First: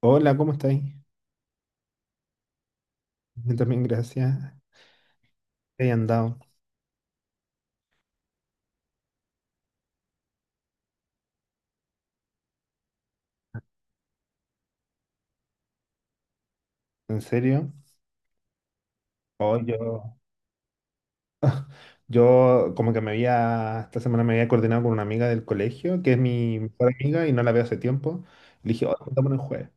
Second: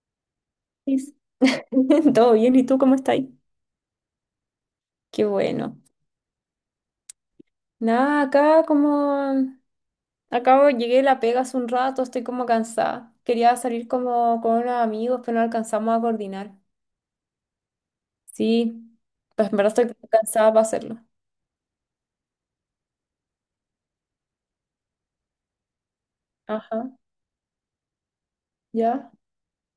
Hola, ¿cómo estáis? Is- Todo bien, ¿y tú cómo estás? Yo también, gracias. Qué bueno. ¿Te hayan dado? Nada, acá como acabo, llegué de la pega hace un rato, estoy como cansada. Quería salir como con unos amigos, pero no alcanzamos a coordinar. ¿En serio? Sí, pues Oh, en verdad estoy yo, cansada para hacerlo. yo como que esta semana me había coordinado con una amiga del colegio, que es mi Ajá, mejor amiga y no la veo hace tiempo. Le dije, oh, ya, juntémonos el jueves.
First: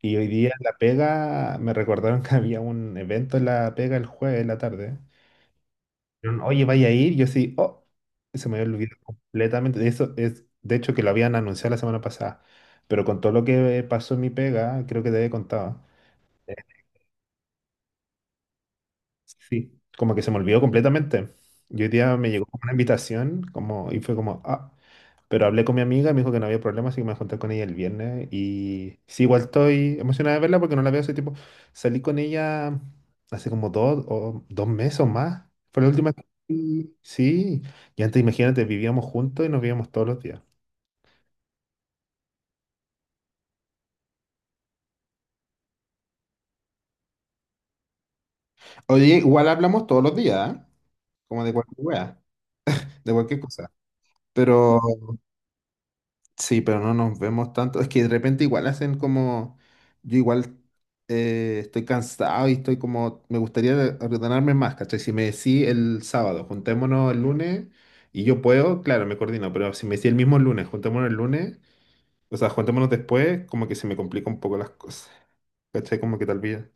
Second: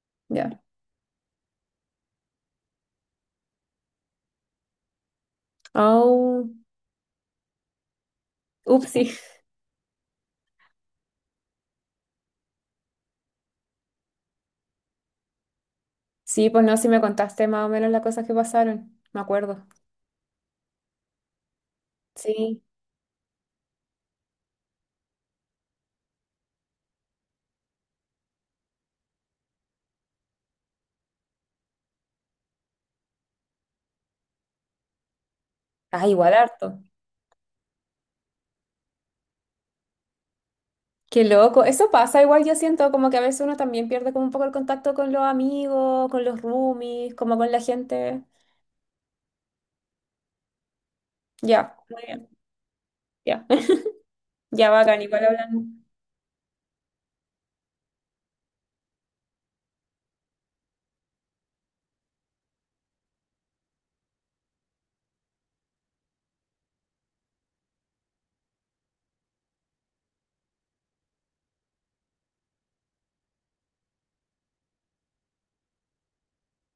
Y hoy día ya. en la pega me recordaron que había un evento en la pega el jueves en la tarde. Dijeron, Au, oye, vaya a ir. Yo sí, oh, se me había olvidado upsi. completamente. De eso es, de hecho, que lo habían anunciado la semana pasada. Pero con todo lo que pasó en mi pega, creo que te había contado. Sí, pues no, si me contaste más o menos las cosas que pasaron, me acuerdo. Sí, como que se me olvidó completamente. Y hoy día me llegó como Sí. una invitación como, y fue como, ah, pero hablé con mi amiga, me dijo que no había problema, así que me junté con ella el viernes. Y sí, igual estoy emocionada de verla porque no la veo hace tiempo. Salí con ella hace como 2 o 2 meses o más. Fue la Ah, última vez que- igual harto. salí. Sí, y antes imagínate, vivíamos juntos y nos veíamos todos los días. Qué loco, eso pasa, igual yo siento como que a veces uno también pierde como un poco el contacto con los amigos, con los roomies, como con la gente. Oye, igual hablamos todos los días, ¿eh? Como de Ya, cualquier muy wea, bien, de cualquier ya, cosa. ya, Pero bacán, igual hablan. Sí, pero no nos vemos tanto. Es que de repente igual hacen como... Yo igual estoy cansado y estoy como... Me gustaría ordenarme más, ¿cachai? Si me decís el sábado, juntémonos el lunes y yo puedo, claro, me coordino, pero si me decís el mismo lunes, juntémonos el lunes, o sea, juntémonos después, como que se me complica un poco las cosas, ¿cachai? Como que tal vez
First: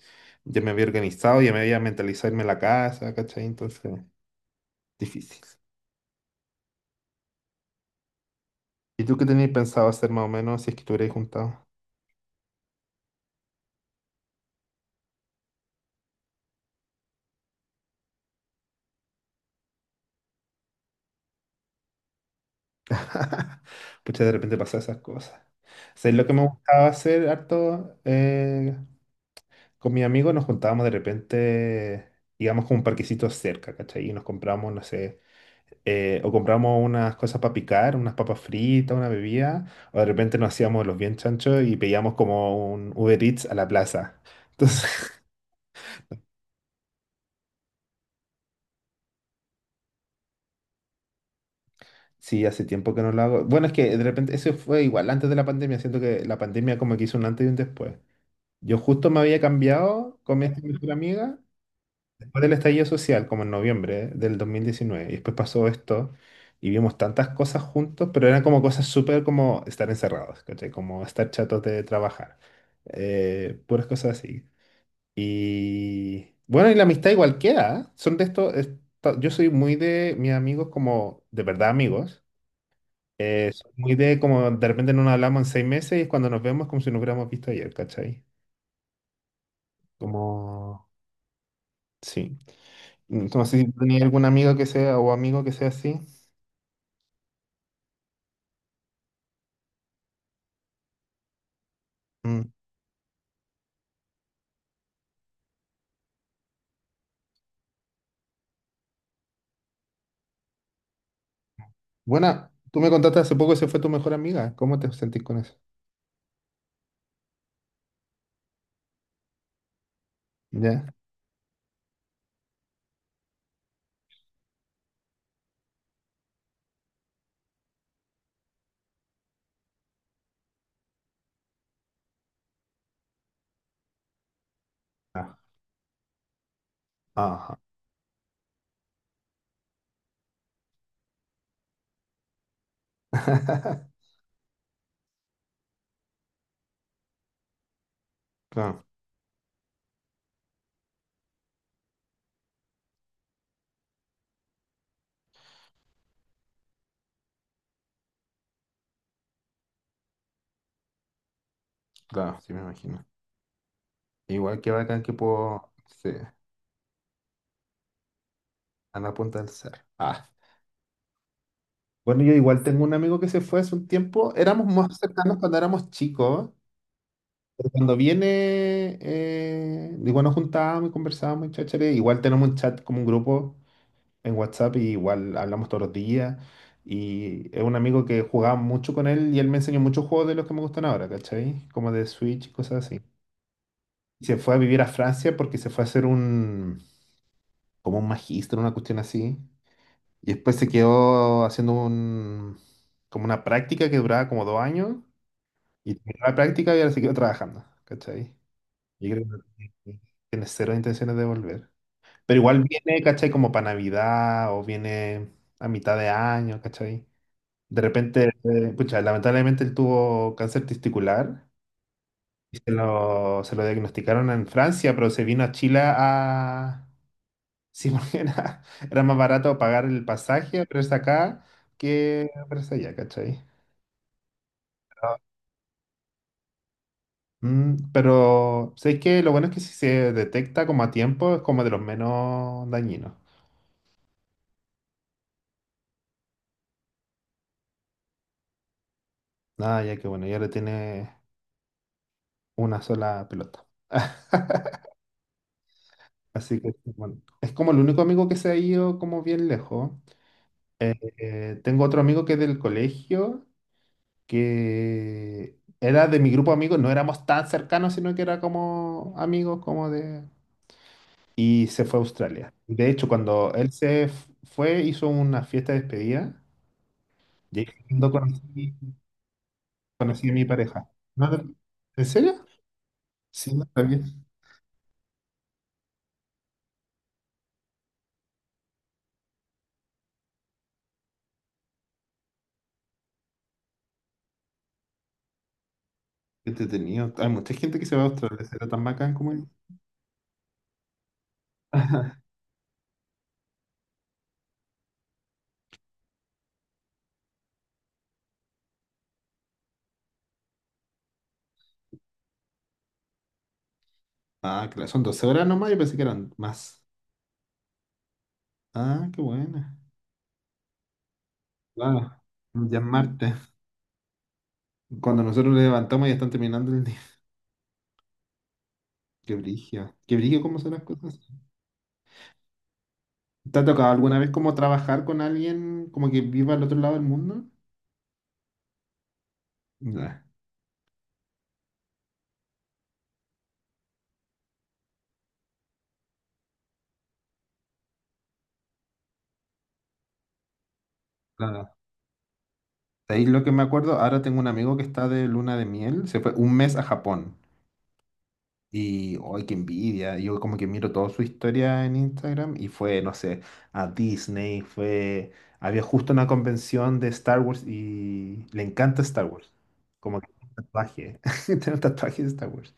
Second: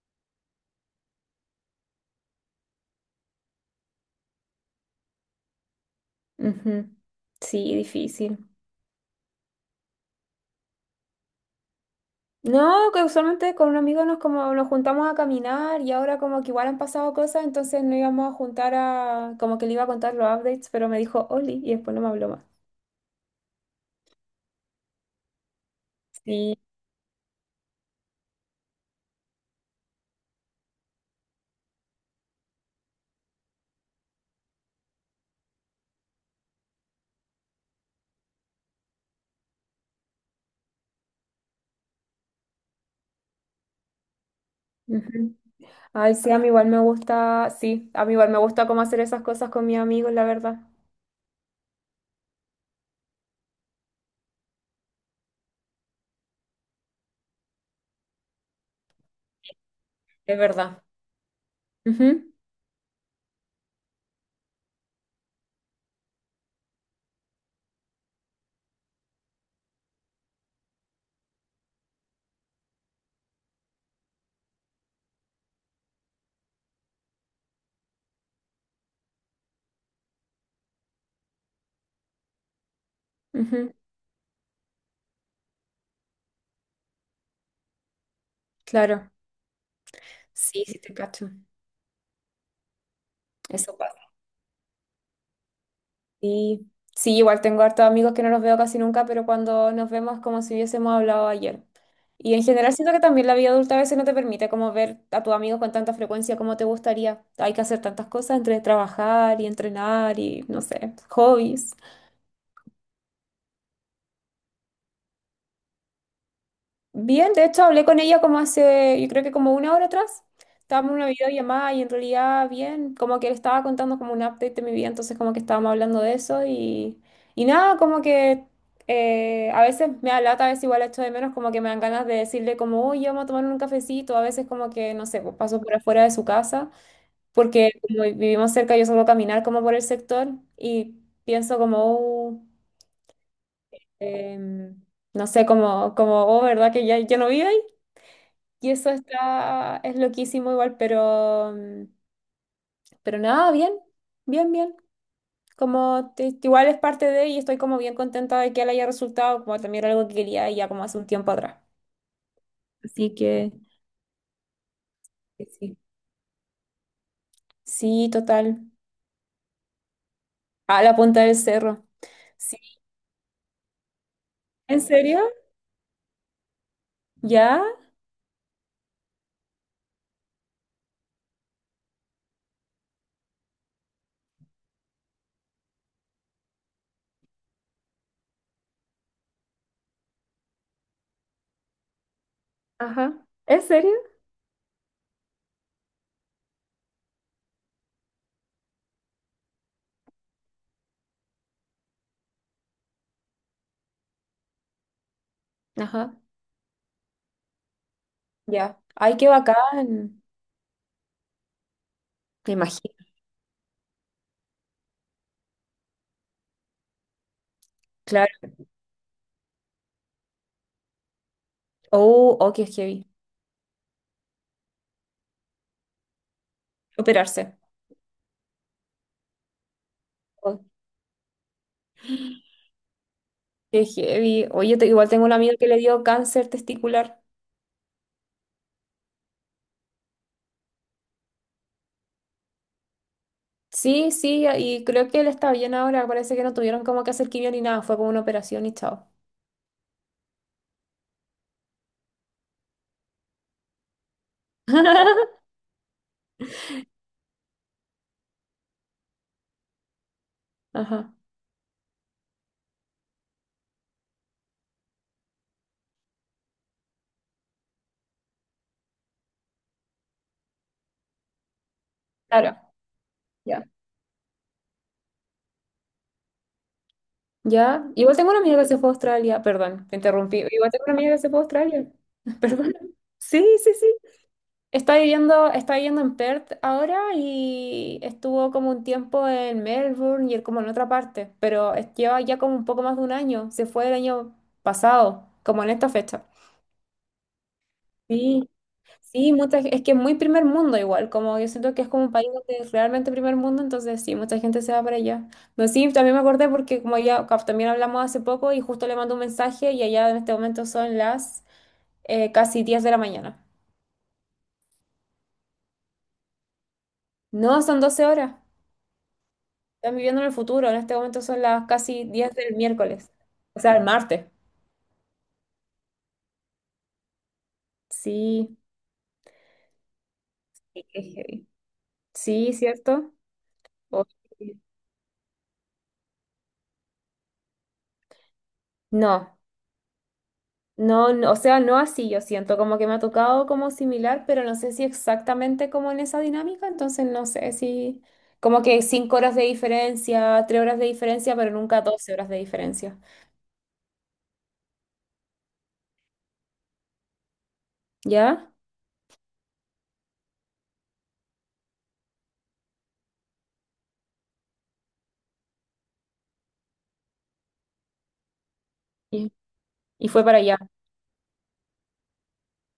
ya me había organizado, ya me había mentalizado irme a la casa, ¿cachai? Entonces, difícil. Ujú. Sí, difícil. ¿Y tú qué tenías pensado hacer más o menos si es que te juntado? No, que usualmente con un amigo nos como nos juntamos a caminar y ahora como que igual han pasado cosas, entonces no íbamos a juntar a, como que le iba a contar los updates, pero me dijo Oli y después no me habló más. Pucha, de repente pasan esas cosas. ¿Sabes lo que me Sí. gustaba hacer harto? Con mi amigo nos juntábamos de repente, íbamos con un parquecito cerca, ¿cachai? Y nos compramos, no sé, o compramos unas cosas para picar, unas papas fritas, una bebida, o de repente nos hacíamos los bien chanchos y pedíamos como un Uber Eats a la plaza. Entonces, Ujú. Ay, sí, a mí igual me gusta, sí, a mí igual me gusta como hacer esas cosas con mis amigos, la verdad. sí, hace tiempo que no lo hago. Bueno, es que de repente, eso fue igual antes de la pandemia, siento que la pandemia como que hizo un antes y un después. Yo justo me había cambiado Es con mi esta verdad. mejor amiga Ujú, después del estallido social, como en noviembre del 2019. Y después pasó esto y vimos tantas cosas juntos, pero eran como cosas súper como estar encerrados, ¿cachai? Como estar chatos de trabajar. Puras cosas así. Y bueno, y la amistad igual queda. ¿Eh? Son de estos. Yo soy muy de mis amigos como de verdad amigos. Soy ujú, muy de como de repente no nos hablamos en 6 meses y es cuando nos vemos como si nos hubiéramos visto ayer, ¿cachai? claro. Sí, sí Como... te cacho. Sí. No sé si Eso tú pasa. tenías algún amigo que sea o amigo que sea así. Sí, sí, igual tengo hartos amigos que no los veo casi nunca, pero cuando nos vemos es como si hubiésemos hablado ayer. Y en Mm. general siento que también la vida adulta a veces no te permite como ver a tus amigos con tanta frecuencia como te gustaría. Hay que hacer tantas cosas entre trabajar y entrenar y no sé, hobbies. Bueno, tú me contaste hace poco que se fue tu mejor amiga. ¿Cómo te sentís con eso? Bien, de hecho hablé con ella como hace, yo creo que como una hora atrás. ¿Ya? Estábamos en una videollamada y en realidad bien, como que le estaba contando como un update de mi vida, entonces como que estábamos hablando de eso y nada, como que a veces me da lata, a veces igual la echo de menos, como que me dan ganas de decirle como, oye, vamos a tomar un cafecito, a veces como que, no sé, pues Ah, paso por afuera de su casa, ajá. porque como vivimos cerca, yo suelo caminar como por el sector y pienso como, em, no sé, como, como, oh, ¿verdad que ya no vive? Y Claro, eso está, es loquísimo igual, pero, pero nada, bien, bien, bien. Como igual es parte de y estoy como bien contenta de que le haya resultado, como también era algo que quería ya como hace un tiempo atrás. claro, sí me imagino. Así que Igual que bacán que que puedo sí. sí, Sí, total. a la punta del cerro. Ah. A la punta del cerro. Bueno, yo Sí. igual tengo un amigo que se fue hace un tiempo. Éramos ¿En más serio? cercanos cuando éramos chicos. ¿Ya? Pero cuando viene, igual nos juntábamos y conversábamos y cháchare. Igual tenemos un chat como un grupo en WhatsApp y igual hablamos todos los días. Y es un amigo que jugaba mucho con él y él me enseñó muchos juegos de los que me gustan ahora, ¿cachai? Como de Switch y cosas así. Ajá. ¿En serio? Y se fue a vivir a Francia porque se fue a hacer como un magíster, una cuestión así. Y después se quedó haciendo como una práctica que duraba como 2 años. Y Ajá. terminó la práctica y ahora se quedó trabajando, ¿cachai? Ya. Y Ay, creo qué que bacán. tiene cero intenciones de volver. Pero Me igual imagino. viene, ¿cachai? Como para Navidad o viene a mitad de año, ¿cachai? De repente, Claro. Pucha, lamentablemente él tuvo cáncer testicular Oh, oh, y qué se heavy. lo, se lo diagnosticaron en Francia, pero se vino a Chile a... Operarse. Sí, porque era más barato pagar el pasaje Oh, a verse acá que verse allá, ¿cachai? qué heavy. Oye, igual Pero, tengo un amigo que le dio cáncer testicular. pero sé que lo bueno es que si se detecta como a tiempo es como de los menos dañinos. Sí, sí, y creo que él está bien ahora. Parece que no tuvieron como que hacer quimio ni nada. Fue como una operación y chao. Nada, ya que bueno, ya le tiene una sola pelota. Así que bueno, es como el único amigo que se ha ido como bien lejos. Eh, Ajá. eh, tengo otro amigo que es del colegio, que era de mi grupo de amigos, no éramos tan cercanos, sino que era como amigos, como de... Y se fue a Australia. Claro. De hecho, cuando Ya. él se fue, hizo una fiesta de despedida. Y ahí fue Ya. cuando Igual tengo una amiga que conocí, se fue a Australia. Perdón, te conocí a interrumpí. mi Igual tengo pareja. una amiga que ¿No se fue a te- Australia. ¿En serio? Perdón. Sí, Sí, no sí, sí. sabía. Está viviendo en Perth ahora y estuvo como un tiempo en Melbourne y él como en otra parte, pero lleva ya como un poco más de un año. Se fue el año pasado, como en esta fecha. Qué entretenido. Hay mucha gente que se va a Australia, Sí. será tan bacán como Sí, él. mucha, es que es muy primer mundo igual, como yo siento que es como un país donde es realmente primer mundo, entonces sí, mucha gente se va para allá. No, sí, también me acordé porque como ya también hablamos hace poco y justo le mando un mensaje y allá en este momento son las casi 10 de la mañana. Ah, claro, son 12 horas nomás, yo pensé que eran más. No, son 12 horas. Ah, qué buena. Están viviendo en el futuro, en este momento son las casi Claro, diez del ya es miércoles, martes. o sea, el martes. Cuando nosotros nos levantamos ya están terminando el día. Sí, Qué brillo. Qué brillo cómo son las qué cosas. heavy. Sí, ¿cierto? ¿Te ha tocado O- alguna vez como trabajar con alguien como que viva al otro lado del mundo? No. Nah, No, no, o sea, no así, yo siento como que me ha tocado como similar, pero no sé si exactamente como en esa dinámica, entonces no sé si como que 5 horas de diferencia, 3 horas de diferencia, pero nada. nunca 12 horas de diferencia. Ahí lo que me acuerdo, ahora tengo un amigo que está de luna de miel, se fue un mes a Japón. ¿Ya? Y, ¡ay, qué envidia! Yo como que miro toda su historia en Instagram y fue, no sé, a Disney, fue... Había justo una convención de Star Wars y le encanta Star Y, Wars. y Como fue que para tiene un allá. tatuaje, tiene un tatuaje de Star Wars.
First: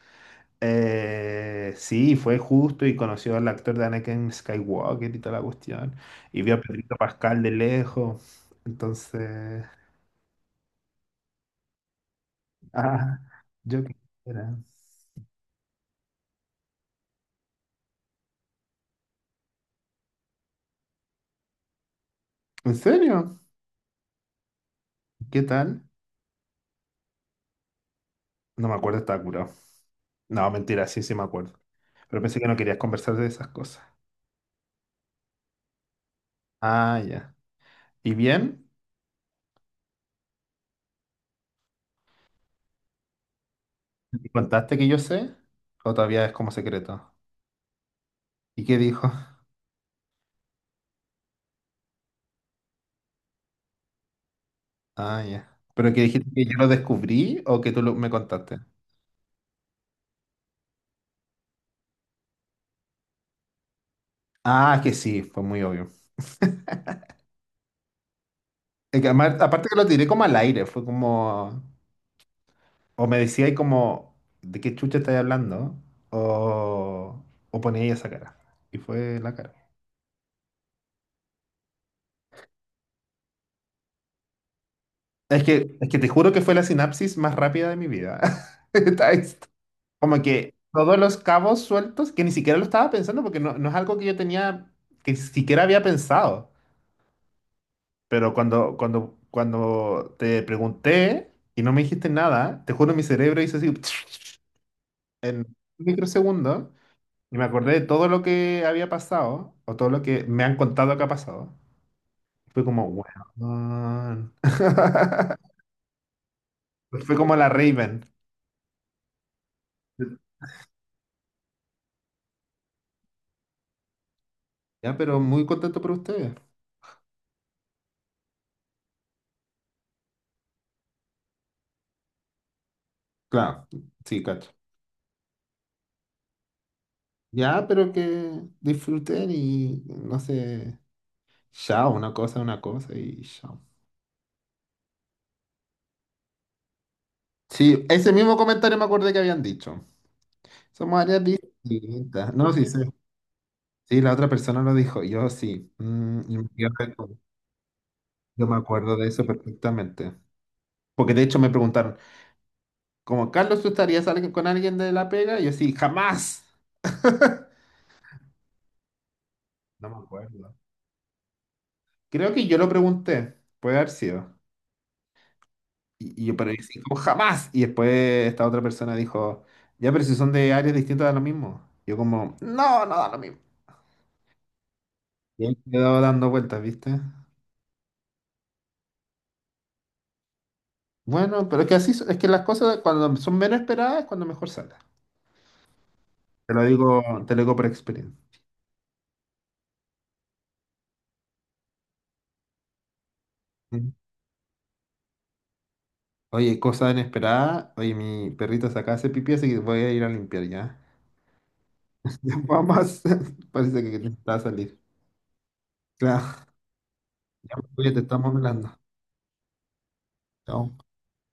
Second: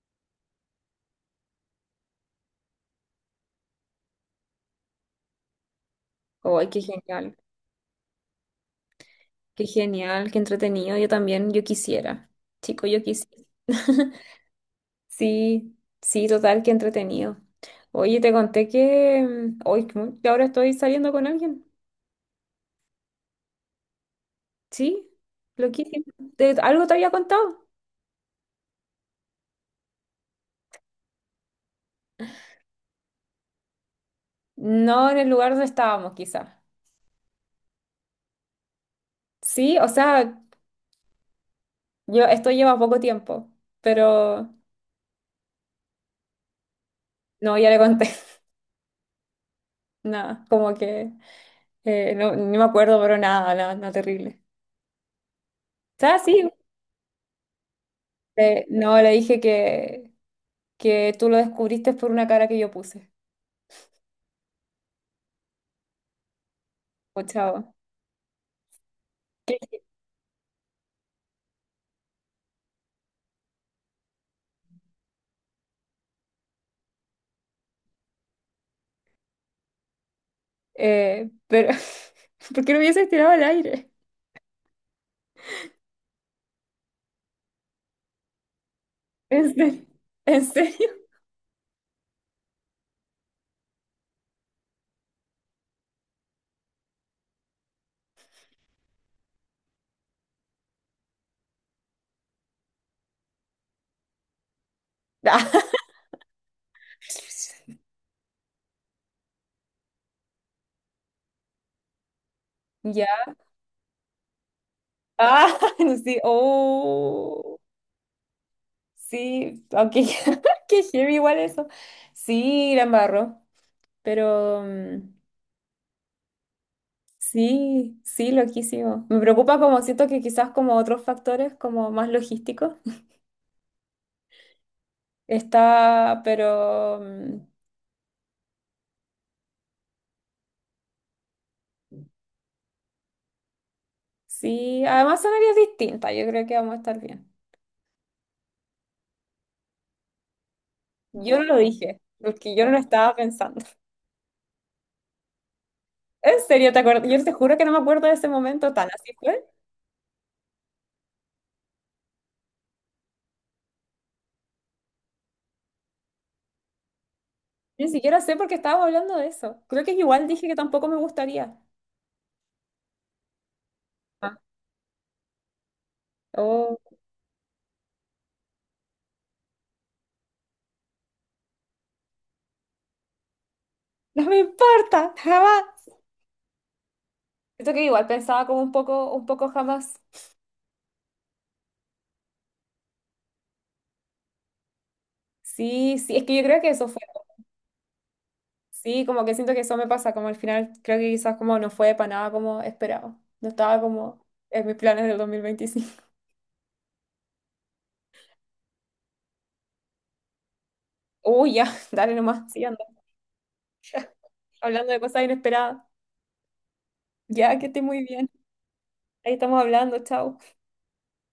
Sí, fue justo y conoció al actor de Anakin Skywalker y toda la cuestión. Y vio Oh, a ¡ay, qué Pedrito genial! Pascal de lejos. Entonces, ¡Qué genial! ¡Qué entretenido! Yo también, yo quisiera. Chico, yo ah, quisiera. yo qué era. Sí, sí, total, qué entretenido. Oye, te conté que hoy que ahora estoy saliendo con alguien. ¿En serio? Sí, ¿Qué tal? loquísimo. ¿Te- ¿Algo te había contado? No me acuerdo, estaba curado. No, mentira, sí, sí me acuerdo. Pero pensé que no querías conversar de esas cosas. No en el lugar donde estábamos, quizá. Ah, ya. ¿Y bien? Sí, o sea, yo, esto lleva poco tiempo, ¿Me pero contaste que yo sé? ¿O todavía es como secreto? no, ya le conté. ¿Y qué dijo? Nada, como que no, no me acuerdo, pero nada, nada, nada terrible. Ah, ya. ¿Pero O que sea, dijiste sí, que yo lo descubrí o que me contaste? No, le dije que tú lo descubriste por una cara que yo puse. Ah, es que sí, fue muy obvio. O chavo. Es que aparte que lo tiré como al aire, fue como... O me decía ahí como, ¿de qué chucha estáis hablando? O, ponía ahí esa cara. Y fue la cara. Pero, ¿por qué lo hubieses tirado al aire? Es que te juro que fue la sinapsis más rápida de mi vida. Está esto. ¿En serio? Como ¿En que serio? todos los cabos sueltos, que ni siquiera lo estaba pensando, porque no, no es algo que yo tenía, que siquiera había pensado. Pero cuando te pregunté y no me dijiste nada, te juro mi cerebro hizo así... en microsegundos y me acordé de todo lo que había pasado o todo lo que me han contado que ha pasado. Fue como, Ya, wow. ah, sí, Fue como la oh, Raven. sí, aunque qué heavy igual eso. Sí, la embarró, pero Ya, pero muy contento por ustedes. sí, sí, loquísimo. Me preocupa como siento que quizás como otros factores como más logísticos Claro, sí, cacho. está, pero Ya, pero que disfruten y no sé, chao, una cosa y chao. sí, además son áreas distintas, yo creo que vamos a estar bien. Sí, ese mismo comentario me acordé que habían dicho. Somos áreas Yo no lo dije, distintas. No, porque yo sí, no lo sí. estaba pensando. Sí, la otra persona lo dijo. Yo sí. Y En me serio, te quedé. acuerdas, yo te juro que no me acuerdo de ese Yo me momento tan acuerdo de así eso fue. perfectamente. Porque de hecho me preguntaron, como Carlos, ¿tú estarías con alguien de la pega? Y yo sí, jamás. Ni siquiera sé por qué estábamos hablando de eso. Creo No que me igual dije acuerdo. que tampoco me gustaría. Creo que yo lo pregunté, puede haber sido. Ah. Y yo, pero yo Oh, sí, como jamás. Y después esta otra persona dijo, ya, pero si son de áreas distintas da lo mismo. Yo como, no, no da lo mismo. no me importa, Y ahí me he jamás. dado dando vueltas, ¿viste? Siento que igual pensaba como un poco jamás. Bueno, pero es que así, es que las cosas cuando son menos esperadas es cuando mejor salen. Sí, sí, es que yo creo que eso fue. Te lo digo por experiencia. Sí, como que siento que eso me pasa, como al final creo que quizás como no fue para nada como esperaba. No estaba como en mis planes del 2025. Oye, cosa inesperada. Oye, mi perrito se acaba de hacer pipí, así que voy a ir a limpiar ya. Uy, ya, dale nomás, sí, anda. Vamos, parece que te está a salir. Hablando de cosas inesperadas. Claro, Ya, que esté oye, te muy bien. estamos hablando. Ahí estamos hablando, chao. Chao.